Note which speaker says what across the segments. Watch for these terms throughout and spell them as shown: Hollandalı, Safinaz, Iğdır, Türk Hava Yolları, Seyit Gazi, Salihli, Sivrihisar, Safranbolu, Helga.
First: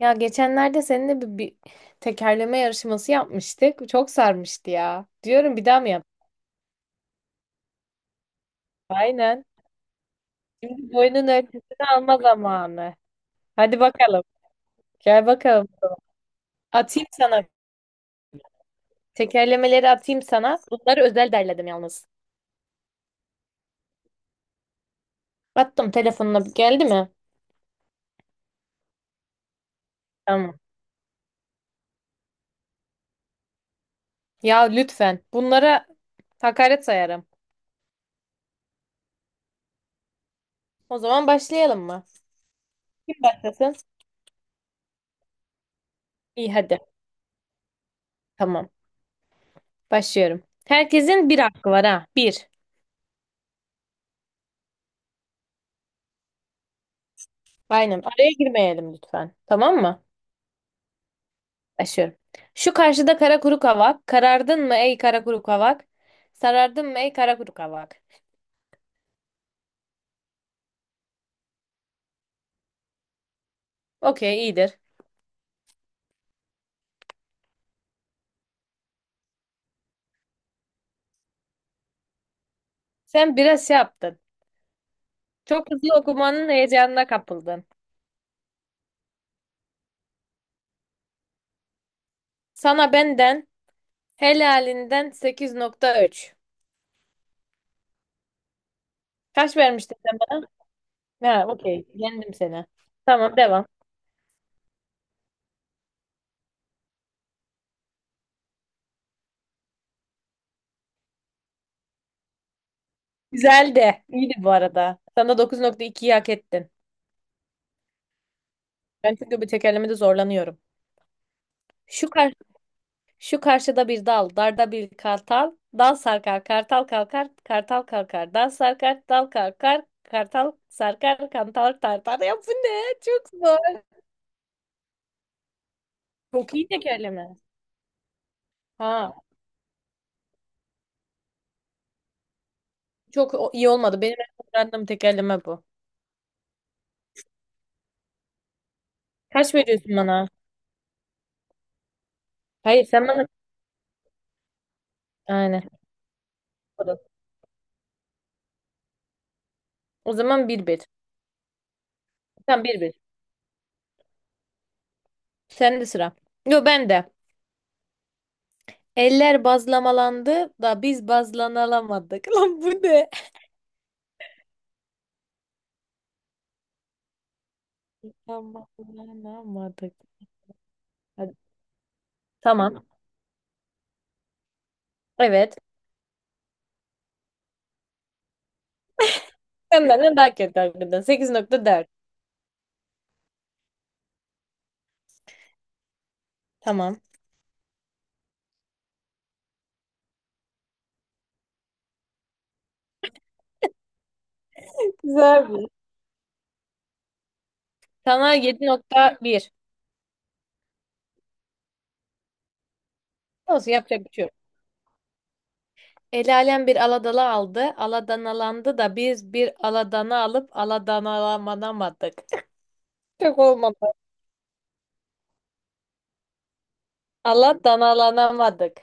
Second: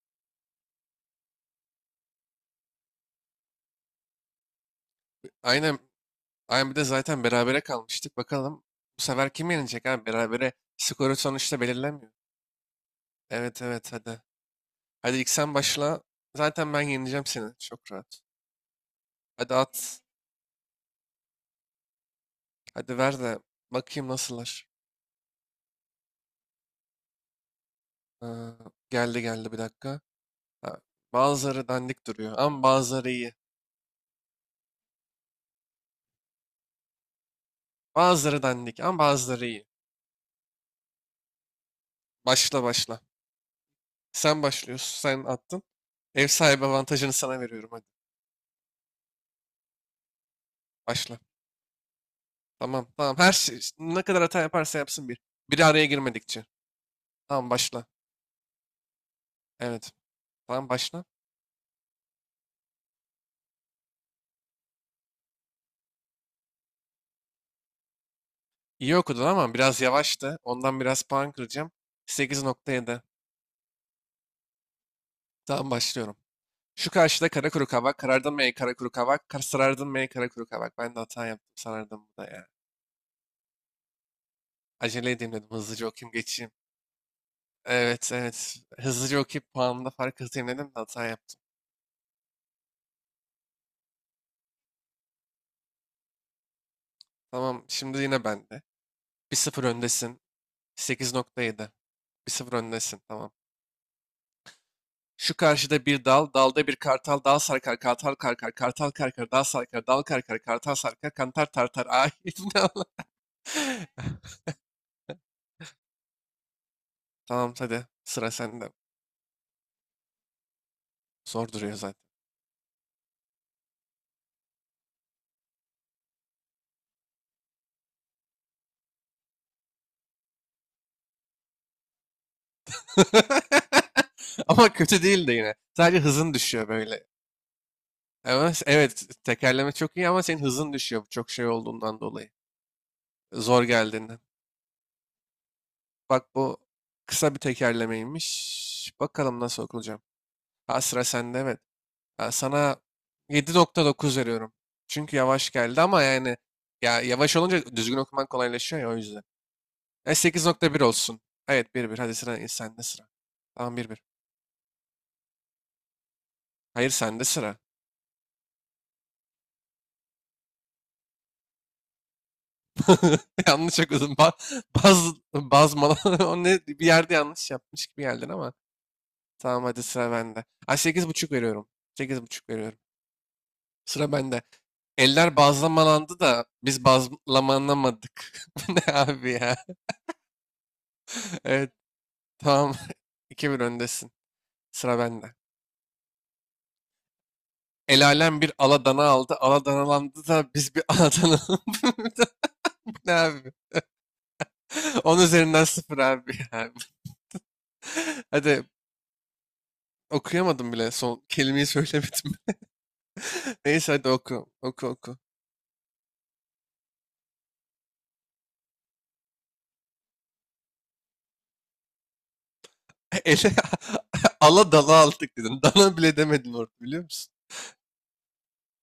Speaker 1: Ya geçenlerde seninle bir tekerleme yarışması yapmıştık. Çok sarmıştı ya. Diyorum bir
Speaker 2: Aynen.
Speaker 1: daha mı yap?
Speaker 2: Aynen bir de zaten berabere kalmıştık. Bakalım bu sefer
Speaker 1: Aynen.
Speaker 2: kim yenecek abi? Berabere
Speaker 1: Şimdi
Speaker 2: skoru
Speaker 1: boyunun
Speaker 2: sonuçta
Speaker 1: ölçüsünü
Speaker 2: belirlenmiyor.
Speaker 1: alma zamanı.
Speaker 2: Evet
Speaker 1: Hadi
Speaker 2: evet, hadi.
Speaker 1: bakalım.
Speaker 2: Hadi
Speaker 1: Gel
Speaker 2: ilk sen
Speaker 1: bakalım.
Speaker 2: başla. Zaten ben
Speaker 1: Atayım
Speaker 2: yeneceğim
Speaker 1: sana.
Speaker 2: seni. Çok rahat. Hadi at.
Speaker 1: Tekerlemeleri atayım sana. Bunları özel derledim yalnız.
Speaker 2: Hadi ver de bakayım nasıllar.
Speaker 1: Attım telefonuna. Geldi mi?
Speaker 2: Ee, geldi geldi, bir dakika.
Speaker 1: Tamam.
Speaker 2: Ha, bazıları dandik duruyor ama bazıları iyi.
Speaker 1: Ya lütfen. Bunlara hakaret sayarım.
Speaker 2: Bazıları dandik ama bazıları iyi.
Speaker 1: O zaman başlayalım mı?
Speaker 2: Başla başla.
Speaker 1: Kim başlasın?
Speaker 2: Sen başlıyorsun. Sen attın. Ev
Speaker 1: İyi
Speaker 2: sahibi
Speaker 1: hadi.
Speaker 2: avantajını sana veriyorum, hadi.
Speaker 1: Tamam. Başlıyorum.
Speaker 2: Başla.
Speaker 1: Herkesin bir hakkı var ha. Bir.
Speaker 2: Tamam tamam. Her şey, ne kadar hata yaparsa yapsın bir. Biri araya girmedikçe. Tamam başla.
Speaker 1: Aynen. Araya girmeyelim lütfen. Tamam
Speaker 2: Evet.
Speaker 1: mı?
Speaker 2: Tamam başla.
Speaker 1: Aşıyorum. Şu karşıda kara kuru kavak. Karardın mı ey kara kuru kavak? Sarardın mı ey kara kuru kavak?
Speaker 2: İyi okudun ama biraz yavaştı. Ondan biraz puan kıracağım. 8.7.
Speaker 1: Okey iyidir.
Speaker 2: Tamam başlıyorum. Şu karşıda kara kuru kavak. Karardın mı ey kara kuru kavak? Kar sarardın mı ey kara kuru kavak? Ben de hata yaptım, sarardım bu da ya.
Speaker 1: Sen biraz şey yaptın.
Speaker 2: Acele edeyim dedim.
Speaker 1: Çok
Speaker 2: Hızlıca
Speaker 1: hızlı
Speaker 2: okuyayım
Speaker 1: okumanın
Speaker 2: geçeyim.
Speaker 1: heyecanına kapıldın.
Speaker 2: Evet evet. Hızlıca okuyup puanımda fark atayım dedim de hata yaptım.
Speaker 1: Sana benden helalinden 8.3.
Speaker 2: Tamam şimdi yine bende. bir
Speaker 1: Kaç
Speaker 2: sıfır
Speaker 1: vermiştin sen
Speaker 2: öndesin.
Speaker 1: bana? Ha,
Speaker 2: 8.7.
Speaker 1: okey.
Speaker 2: bir
Speaker 1: Yendim
Speaker 2: sıfır
Speaker 1: seni.
Speaker 2: öndesin. Tamam.
Speaker 1: Tamam devam.
Speaker 2: Şu karşıda bir dal, dalda bir kartal, dal sarkar, kartal karkar, kartal karkar, dal sarkar, dal karkar, kartal sarkar, kantar tartar. Ay ne Allah.
Speaker 1: Güzeldi. İyiydi bu arada. Sana 9.2'yi hak ettin.
Speaker 2: Tamam hadi sıra sende.
Speaker 1: Ben çünkü bu tekerlemede zorlanıyorum.
Speaker 2: Zor duruyor zaten.
Speaker 1: Şu kar Şu karşıda bir dal, darda bir kartal. Dal sarkar, kartal kalkar, kartal kalkar. Dal sarkar, dal kalkar, kartal sarkar, kantal tartar. Ya bu ne? Çok zor.
Speaker 2: Ama kötü değil de yine. Sadece hızın
Speaker 1: Çok
Speaker 2: düşüyor
Speaker 1: iyi
Speaker 2: böyle.
Speaker 1: tekerleme.
Speaker 2: Ama evet,
Speaker 1: Ha,
Speaker 2: tekerleme çok iyi ama senin hızın düşüyor bu çok şey olduğundan dolayı.
Speaker 1: çok
Speaker 2: Zor
Speaker 1: iyi olmadı. Benim
Speaker 2: geldiğinden.
Speaker 1: en öğrendiğim tekerleme bu.
Speaker 2: Bak bu kısa bir tekerlemeymiş. Bakalım
Speaker 1: Kaç
Speaker 2: nasıl
Speaker 1: veriyorsun
Speaker 2: okunacak.
Speaker 1: bana?
Speaker 2: Ha, sıra sende evet. Ben sana
Speaker 1: Hayır, sen bana...
Speaker 2: 7.9 veriyorum. Çünkü yavaş
Speaker 1: Aynen.
Speaker 2: geldi ama yani ya yavaş olunca düzgün okuman kolaylaşıyor ya, o yüzden.
Speaker 1: O
Speaker 2: E, sekiz
Speaker 1: zaman bir
Speaker 2: nokta bir
Speaker 1: bir.
Speaker 2: olsun. Evet, 1-1. Hadi sıra
Speaker 1: Sen bir
Speaker 2: sende
Speaker 1: bir.
Speaker 2: sıra. Tamam, 1-1.
Speaker 1: Sen de sıra. Yo ben
Speaker 2: Hayır
Speaker 1: de.
Speaker 2: sende sıra.
Speaker 1: Eller bazlamalandı da biz bazlanalamadık. Lan bu ne?
Speaker 2: Yanlış okudum. Ba baz bazmala O ne, bir yerde yanlış yapmış gibi geldin ama tamam, hadi
Speaker 1: Bazlanamadık.
Speaker 2: sıra bende. Ha, 8.5
Speaker 1: Hadi.
Speaker 2: veriyorum. 8.5 veriyorum.
Speaker 1: Tamam.
Speaker 2: Sıra bende. Eller
Speaker 1: Evet.
Speaker 2: bazlamalandı da biz bazlamanamadık. Bu ne abi ya?
Speaker 1: Sen benden daha kötü hakikaten. sekiz nokta
Speaker 2: Evet
Speaker 1: dört.
Speaker 2: tamam. 2-1 öndesin. Sıra bende.
Speaker 1: Tamam.
Speaker 2: El alem bir aladana aldı. Aladanalandı da biz bir aladana... Ne abi? 10
Speaker 1: Güzel
Speaker 2: üzerinden
Speaker 1: bir.
Speaker 2: sıfır abi, ya.
Speaker 1: Sana
Speaker 2: Hadi
Speaker 1: 7.1.
Speaker 2: okuyamadım bile. Son kelimeyi söylemedim.
Speaker 1: Olsun
Speaker 2: Neyse
Speaker 1: yapacak
Speaker 2: hadi
Speaker 1: bir şey yok.
Speaker 2: oku. Oku oku.
Speaker 1: El alem bir aladala aldı. Aladanalandı da biz bir aladana alıp aladanalanamadık. Çok
Speaker 2: Ele
Speaker 1: olmadı.
Speaker 2: ala dala aldık dedin. Dana bile demedin orada, biliyor musun?
Speaker 1: Aladanalanamadık.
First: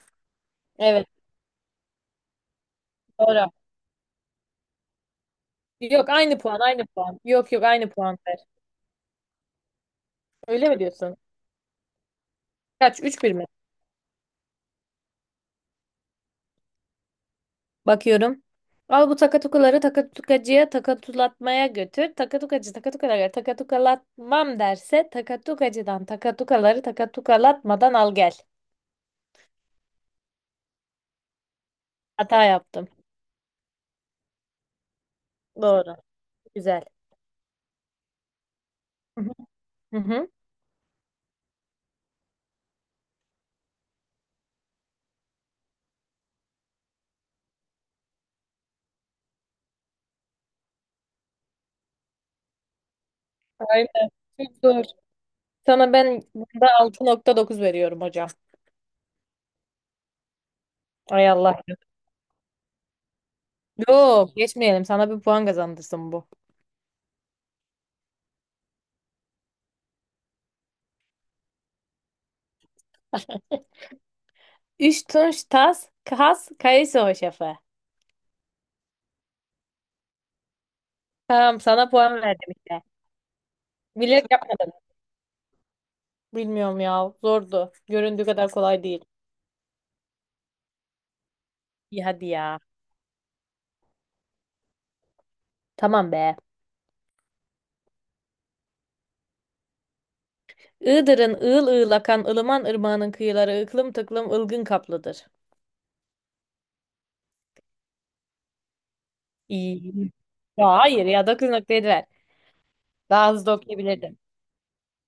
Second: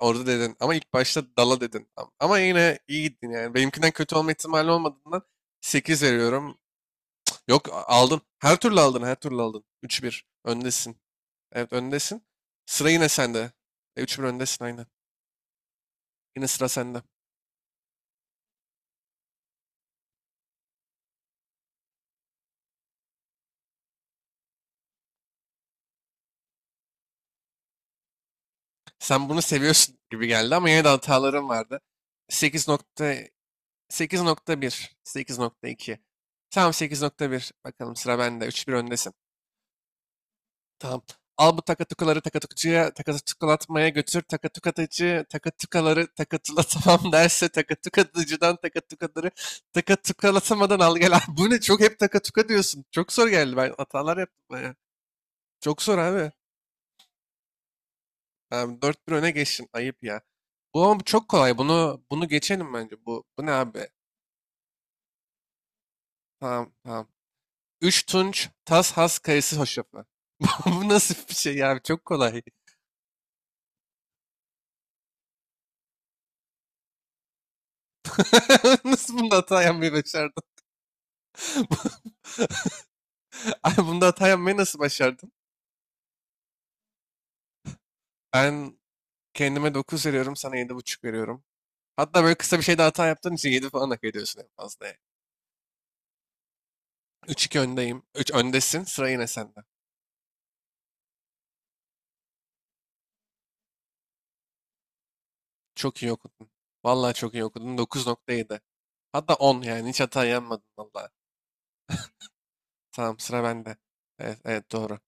Speaker 2: Orada dedin. Ama ilk
Speaker 1: Evet
Speaker 2: başta dala dedin. Ama yine iyi gittin
Speaker 1: doğru.
Speaker 2: yani. Benimkinden kötü olma ihtimali olmadığından 8
Speaker 1: Yok aynı
Speaker 2: veriyorum.
Speaker 1: puan aynı puan. Yok yok
Speaker 2: Yok
Speaker 1: aynı puan
Speaker 2: aldın.
Speaker 1: ver.
Speaker 2: Her türlü aldın. Her türlü aldın. 3-1.
Speaker 1: Öyle mi
Speaker 2: Öndesin.
Speaker 1: diyorsun?
Speaker 2: Evet öndesin. Sıra
Speaker 1: Kaç?
Speaker 2: yine
Speaker 1: Üç bir mi?
Speaker 2: sende. 3-1 öndesin, aynen. Yine sıra sende.
Speaker 1: Bakıyorum. Al bu takatukaları takatukacıya takatulatmaya götür. Takatukacı takatukaları takatukalatmam derse takatukacıdan takatukaları takatukalatmadan al gel.
Speaker 2: Sen bunu seviyorsun gibi geldi ama yine de hatalarım vardı.
Speaker 1: Hata yaptım.
Speaker 2: 8.8.1,
Speaker 1: Doğru.
Speaker 2: 8.2. Tamam
Speaker 1: Güzel.
Speaker 2: 8.1. Bakalım sıra bende. 3-1 öndesin.
Speaker 1: Hı hı. Hı hı.
Speaker 2: Tamam. Al bu takatukaları takatukucuya takatukulatmaya götür. Takatukatıcı takatukaları takatula tamam derse takatukatıcıdan takatukaları takatukalatamadan al gel. Bu ne? Çok hep takatuka diyorsun. Çok zor geldi. Ben
Speaker 1: Aynen.
Speaker 2: hatalar yaptım,
Speaker 1: Çok
Speaker 2: bayağı.
Speaker 1: zor.
Speaker 2: Çok
Speaker 1: Sana
Speaker 2: zor
Speaker 1: ben
Speaker 2: abi.
Speaker 1: bunda 6.9 veriyorum hocam.
Speaker 2: Abi 4-1 öne geçtin. Ayıp ya. Bu ama
Speaker 1: Ay
Speaker 2: çok
Speaker 1: Allah.
Speaker 2: kolay. Bunu bunu geçelim bence. Bu bu ne abi?
Speaker 1: Yok geçmeyelim. Sana bir puan kazandırsın bu.
Speaker 2: Tamam tamam. 3 tunç tas has kayısı hoşafı. Bu bu nasıl bir şey ya abi? Çok kolay.
Speaker 1: Üç tunç tas kas kayısı hoşafı.
Speaker 2: Nasıl bunda hata yapmayı başardın?
Speaker 1: Tamam sana puan verdim işte.
Speaker 2: Ay, bunda
Speaker 1: Bilerek
Speaker 2: hata yapmayı
Speaker 1: yapmadım.
Speaker 2: nasıl başardın?
Speaker 1: Bilmiyorum ya. Zordu. Göründüğü kadar
Speaker 2: Ben
Speaker 1: kolay değil.
Speaker 2: kendime 9 veriyorum. Sana 7.5 veriyorum.
Speaker 1: İyi
Speaker 2: Hatta
Speaker 1: hadi
Speaker 2: böyle kısa
Speaker 1: ya.
Speaker 2: bir şeyde hata yaptığın için 7 falan hak ediyorsun en fazla, yani.
Speaker 1: Tamam be.
Speaker 2: 3-2 öndeyim. 3 öndesin. Sıra yine sende.
Speaker 1: Iğdır'ın ığıl ığıl akan ılıman ırmağının kıyıları ıklım tıklım ılgın kaplıdır.
Speaker 2: Çok iyi okudun. Vallahi çok iyi okudun. 9.7. Hatta 10 yani, hiç
Speaker 1: İyi.
Speaker 2: hata yanmadın
Speaker 1: Ya hayır
Speaker 2: valla.
Speaker 1: ya 9 noktayı ver.
Speaker 2: Tamam
Speaker 1: Daha
Speaker 2: sıra
Speaker 1: hızlı
Speaker 2: bende.
Speaker 1: okuyabilirdim.
Speaker 2: Evet, evet doğru.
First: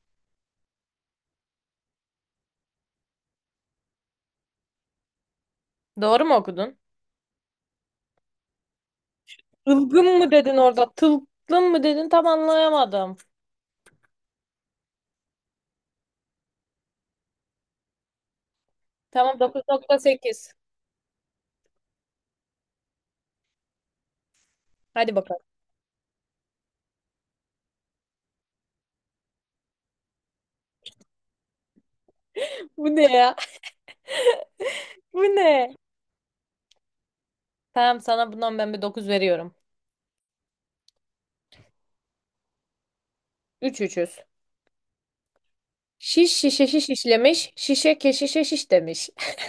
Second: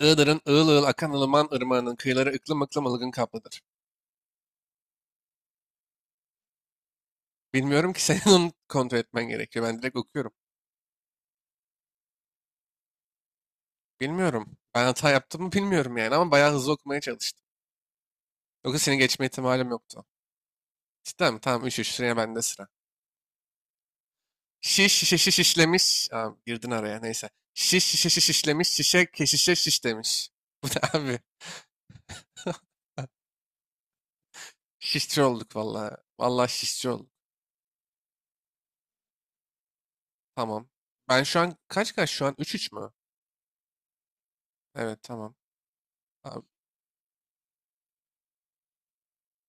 Speaker 2: Iğdır'ın ığıl ığıl akan ılıman ırmağının kıyıları ıklım ıklım ılgın kaplıdır.
Speaker 1: Doğru mu okudun?
Speaker 2: Bilmiyorum ki senin onu kontrol etmen gerekiyor. Ben direkt
Speaker 1: Ilgın mı
Speaker 2: okuyorum.
Speaker 1: dedin orada? Tılgın mı dedin? Tam anlayamadım.
Speaker 2: Bilmiyorum. Ben hata yaptım mı bilmiyorum yani ama bayağı hızlı okumaya çalıştım. Yoksa seni geçme
Speaker 1: Tamam dokuz
Speaker 2: ihtimalim
Speaker 1: nokta
Speaker 2: yoktu.
Speaker 1: sekiz.
Speaker 2: Cidden mi? Tamam 3-3, sıraya bende sıra. Şiş
Speaker 1: Hadi
Speaker 2: şişe şiş
Speaker 1: bakalım.
Speaker 2: işlemiş. Aa, girdin araya neyse. Şiş şişe şiş işlemiş. Şişe keşişe şiş demiş. Bu ne abi?
Speaker 1: Bu ne ya?
Speaker 2: Şişçi
Speaker 1: Bu
Speaker 2: olduk
Speaker 1: ne?
Speaker 2: valla. Valla şişçi olduk.
Speaker 1: Tamam sana bundan ben bir 9 veriyorum.
Speaker 2: Tamam. Ben şu an kaç kaç şu an? Üç üç mü?
Speaker 1: 3 üçüz.
Speaker 2: Evet tamam.
Speaker 1: Şiş
Speaker 2: Abi,
Speaker 1: şişe şiş işlemiş, şişe keşişe şiş demiş.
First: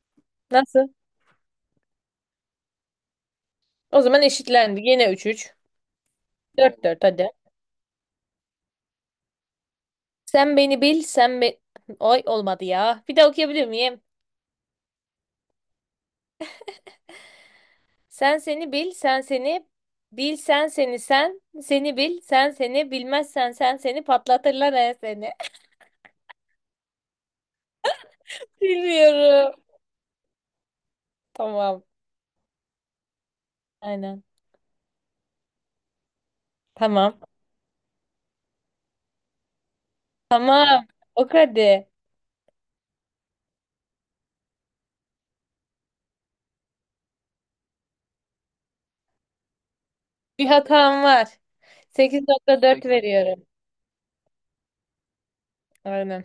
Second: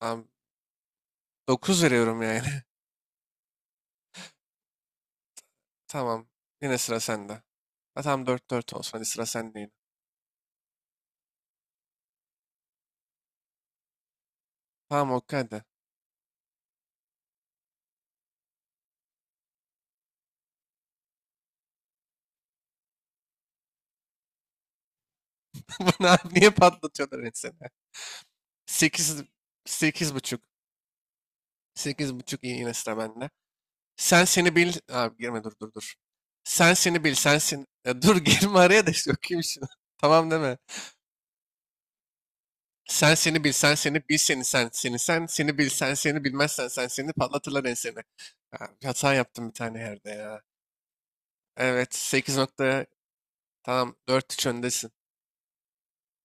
Speaker 2: abi,
Speaker 1: Nasıl?
Speaker 2: 9 veriyorum yani.
Speaker 1: O zaman eşitlendi. Yine 3-3.
Speaker 2: Tamam. Yine sıra
Speaker 1: 4-4 hadi.
Speaker 2: sende. Ha, tamam dört 4 olsun. Hadi sıra sende yine.
Speaker 1: Sen beni bil, sen be... Oy olmadı ya. Bir daha okuyabilir miyim?
Speaker 2: Tamam okey hadi.
Speaker 1: Sen seni bil, sen seni bil, sen seni sen, seni bil, sen seni bilmezsen sen seni patlatırlar he seni.
Speaker 2: Bana abi niye patlatıyorlar insanı? 8,
Speaker 1: Bilmiyorum.
Speaker 2: 8.5.
Speaker 1: Tamam.
Speaker 2: 8.5 iyi, yine sıra bende.
Speaker 1: Aynen.
Speaker 2: Sen seni bil. Abi girme, dur dur dur. Sen seni bil.
Speaker 1: Tamam.
Speaker 2: Sen seni. Ya dur girme araya da işte okuyayım şunu. Tamam deme.
Speaker 1: Tamam. O hadi.
Speaker 2: Sen seni bilsen seni bil seni sen seni sen seni bilsen seni bilmezsen sen seni patlatırlar enseni. Ha, bir hata yaptım bir tane yerde ya.
Speaker 1: Bir hatam var.
Speaker 2: Evet, 8
Speaker 1: 8.4
Speaker 2: nokta.
Speaker 1: peki veriyorum.
Speaker 2: Tamam, 4-3 öndesin.
Speaker 1: Aynen.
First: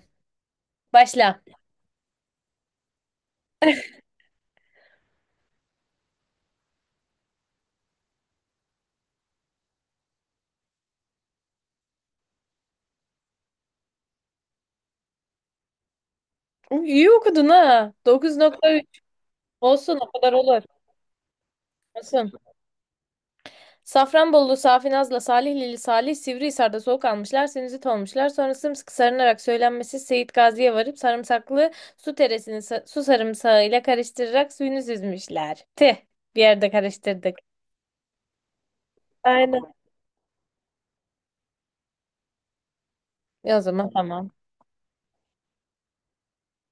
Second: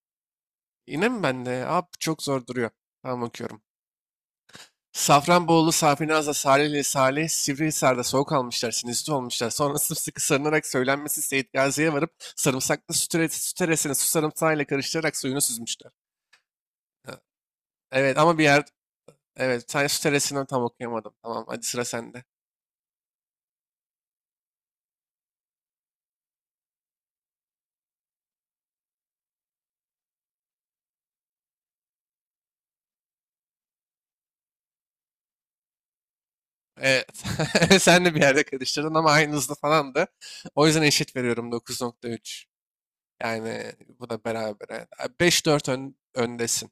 Speaker 2: Yine mi
Speaker 1: Başla.
Speaker 2: bende? Abi çok zor duruyor. Tamam okuyorum. Safranbolu, Safinaz'la Salihli, Salih, Sivrihisar'da soğuk almışlar, sinüzit olmuşlar. Sonra sımsıkı sarınarak söylenmesi Seyit Gazi'ye varıp sarımsaklı süt, süt eresini su sarımsağıyla karıştırarak suyunu süzmüşler.
Speaker 1: Uy, İyi
Speaker 2: Ha,
Speaker 1: okudun ha.
Speaker 2: evet ama bir yer...
Speaker 1: 9.3
Speaker 2: Evet, sen
Speaker 1: olsun o kadar
Speaker 2: süresinden
Speaker 1: olur.
Speaker 2: tam okuyamadım. Tamam, hadi sıra sende.
Speaker 1: Olsun. Safranbolulu Safi Naz'la Salihlili Salih Sivrihisar'da soğuk almışlar, sinüzit olmuşlar. Sonra sımsıkı sarınarak söylenmesi Seyit Gazi'ye varıp sarımsaklı su teresini su sarımsağıyla karıştırarak suyunu süzmüşler. Tih, bir yerde
Speaker 2: Evet.
Speaker 1: karıştırdık.
Speaker 2: Sen de bir yerde karıştırdın ama aynı hızlı
Speaker 1: Aynen.
Speaker 2: falandı. O yüzden eşit veriyorum, 9.3.
Speaker 1: E o
Speaker 2: Yani
Speaker 1: zaman
Speaker 2: bu da
Speaker 1: tamam.
Speaker 2: beraber. 5-4 öndesin.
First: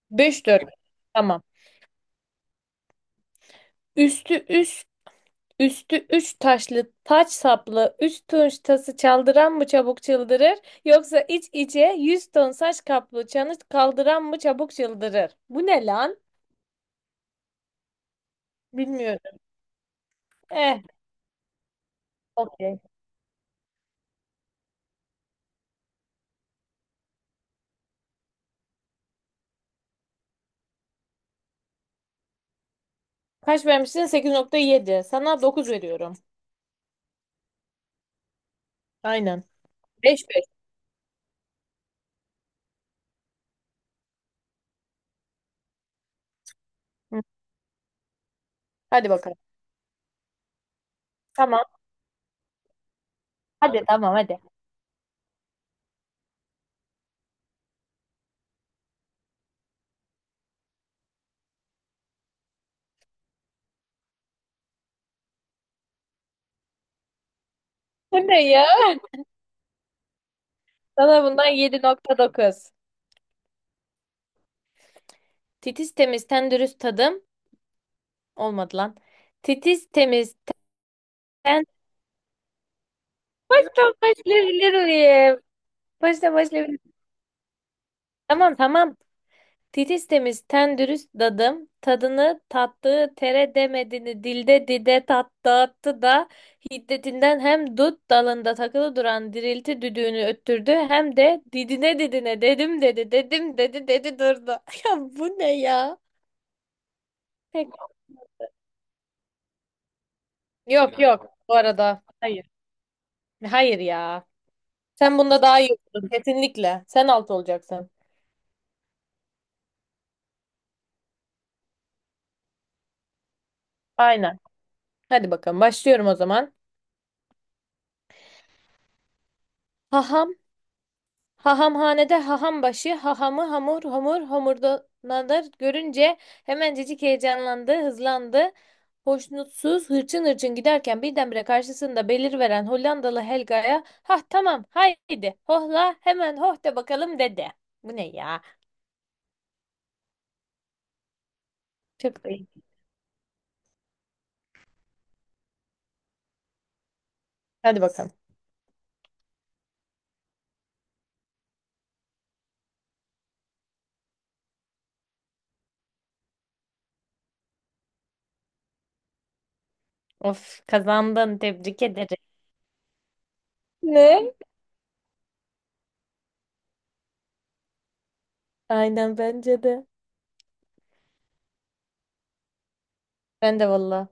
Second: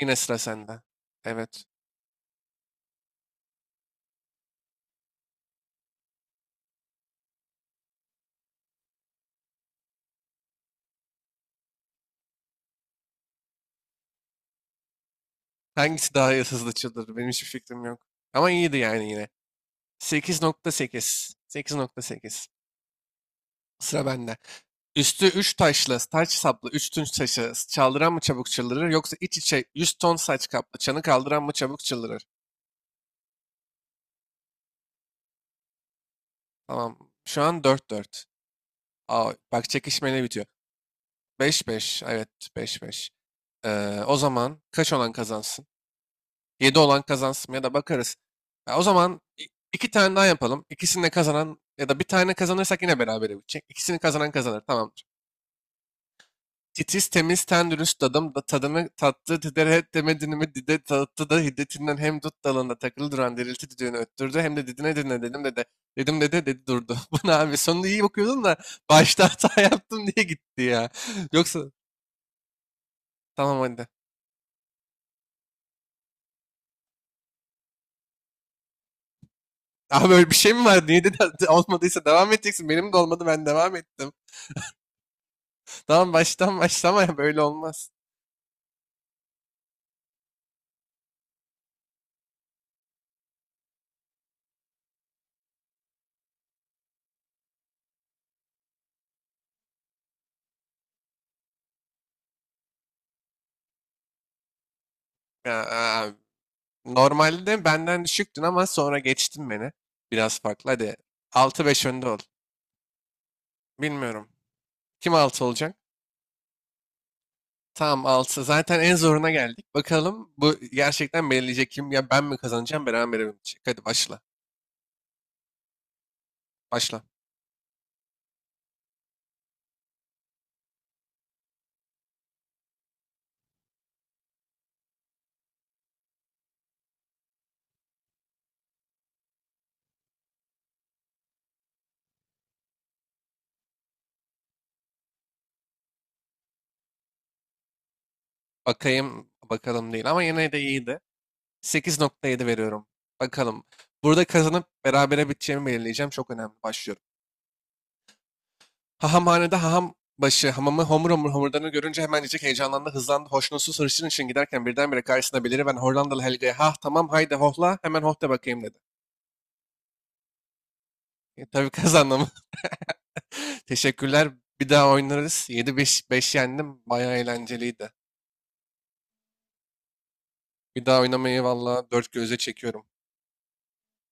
Speaker 2: Yine sıra
Speaker 1: Beş dört.
Speaker 2: sende.
Speaker 1: Tamam.
Speaker 2: Evet.
Speaker 1: Üstü üst Üstü üç taşlı taç saplı üç tunç tası çaldıran mı çabuk çıldırır yoksa iç içe yüz ton saç kaplı çanı kaldıran mı çabuk çıldırır? Bu ne
Speaker 2: Hangisi
Speaker 1: lan?
Speaker 2: daha hızlı çıldırdı? Benim hiçbir fikrim yok. Ama iyiydi yani yine.
Speaker 1: Bilmiyorum.
Speaker 2: Sekiz nokta
Speaker 1: Eh,
Speaker 2: sekiz. 8.8 nokta sekiz.
Speaker 1: Okey.
Speaker 2: Sıra bende. Üstü üç taşlı, taç saplı, üç tunç taşı, çaldıran mı çabuk çıldırır, yoksa iç içe yüz ton saç kaplı, çanı kaldıran mı çabuk çıldırır.
Speaker 1: Kaç vermişsin? 8.7. Sana 9 veriyorum.
Speaker 2: Tamam, şu an 4-4. Aa,
Speaker 1: Aynen.
Speaker 2: bak çekişmeyle bitiyor.
Speaker 1: 5-5.
Speaker 2: 5-5. Evet, 5-5. O zaman kaç olan kazansın? 7 olan
Speaker 1: Hı,
Speaker 2: kazansın ya da bakarız. Ya o
Speaker 1: Hadi
Speaker 2: zaman
Speaker 1: bakalım.
Speaker 2: iki tane daha yapalım. İkisini de kazanan
Speaker 1: Tamam.
Speaker 2: ya da bir tane kazanırsak yine berabere bitecek.
Speaker 1: Hadi
Speaker 2: İkisini
Speaker 1: tamam
Speaker 2: kazanan
Speaker 1: hadi.
Speaker 2: kazanır, tamamdır. Titiz temiz ten dürüst adam da tadını tattı diderhet demedini mi dide tattı da hiddetinden hem dut dalında takılı duran dirilti düdüğünü öttürdü hem de didine didine dedim dede dedim dede dedi durdu. Bu ne abi, sonunda iyi
Speaker 1: Bu ne
Speaker 2: okuyordun da
Speaker 1: ya?
Speaker 2: başta hata yaptım diye gitti ya.
Speaker 1: Sana bundan
Speaker 2: Yoksa
Speaker 1: 7.9.
Speaker 2: tamam, hadi.
Speaker 1: Titiz temiz ten dürüst tadım. Olmadı lan. Titiz
Speaker 2: Abi öyle bir
Speaker 1: temiz
Speaker 2: şey mi var? Niye de
Speaker 1: ten...
Speaker 2: olmadıysa devam edeceksin. Benim de olmadı, ben devam
Speaker 1: Baştan
Speaker 2: ettim.
Speaker 1: başlayabilir miyim?
Speaker 2: Tamam
Speaker 1: Baştan
Speaker 2: baştan
Speaker 1: başlayabilir miyim?
Speaker 2: başlama ya, böyle olmaz.
Speaker 1: Tamam tamam. Titiz temiz ten dürüst dadım, tadını tattığı tere demedini dilde dide tat dağıttı da hiddetinden hem dut dalında takılı duran dirilti düdüğünü öttürdü hem de didine didine dedim dedi dedim dedi dedi durdu. Ya bu ne
Speaker 2: Ya,
Speaker 1: ya?
Speaker 2: abi, normalde
Speaker 1: Pek-
Speaker 2: benden düşüktün ama sonra geçtin beni. Biraz farklı hadi,
Speaker 1: Yok yok bu
Speaker 2: 6-5
Speaker 1: arada.
Speaker 2: önde ol.
Speaker 1: Hayır. Hayır ya.
Speaker 2: Bilmiyorum. Kim
Speaker 1: Sen bunda
Speaker 2: 6
Speaker 1: daha
Speaker 2: olacak?
Speaker 1: iyi oldun kesinlikle. Sen alt olacaksın.
Speaker 2: Tamam 6. Zaten en zoruna geldik. Bakalım bu gerçekten belirleyecek kim? Ya ben mi kazanacağım, beraber mi bitecek? Hadi başla.
Speaker 1: Aynen. Hadi bakalım başlıyorum o zaman.
Speaker 2: Başla.
Speaker 1: Haham Hahamhanede haham başı, hahamı hamur hamur homurdanadır görünce hemencecik heyecanlandı, hızlandı. Hoşnutsuz hırçın hırçın giderken birdenbire karşısında belirveren Hollandalı Helga'ya ha tamam haydi hohla hemen hoh de bakalım dedi. Bu ne ya?
Speaker 2: Bakayım, bakalım değil ama yine de iyiydi. sekiz
Speaker 1: Çok
Speaker 2: nokta yedi
Speaker 1: iyi.
Speaker 2: veriyorum. Bakalım. Burada kazanıp berabere biteceğimi belirleyeceğim. Çok önemli. Başlıyorum.
Speaker 1: Hadi bakalım.
Speaker 2: Hahamhanede haham başı hamamı homur homur homurdanı görünce hemen diyecek heyecanlandı, hızlandı, hoşnutsuz hırçın için giderken birdenbire karşısına beliriven Hollandalı Helga'ya ha tamam haydi hohla hemen hoh de bakayım dedi.
Speaker 1: Of kazandın
Speaker 2: Tabii
Speaker 1: tebrik ederim.
Speaker 2: kazandım. Teşekkürler.
Speaker 1: Ne?
Speaker 2: Bir daha oynarız. 7-5, 5 yendim. Bayağı eğlenceliydi.
Speaker 1: Aynen bence de.
Speaker 2: Bir daha oynamayı valla dört gözle çekiyorum.
Speaker 1: Ben de valla.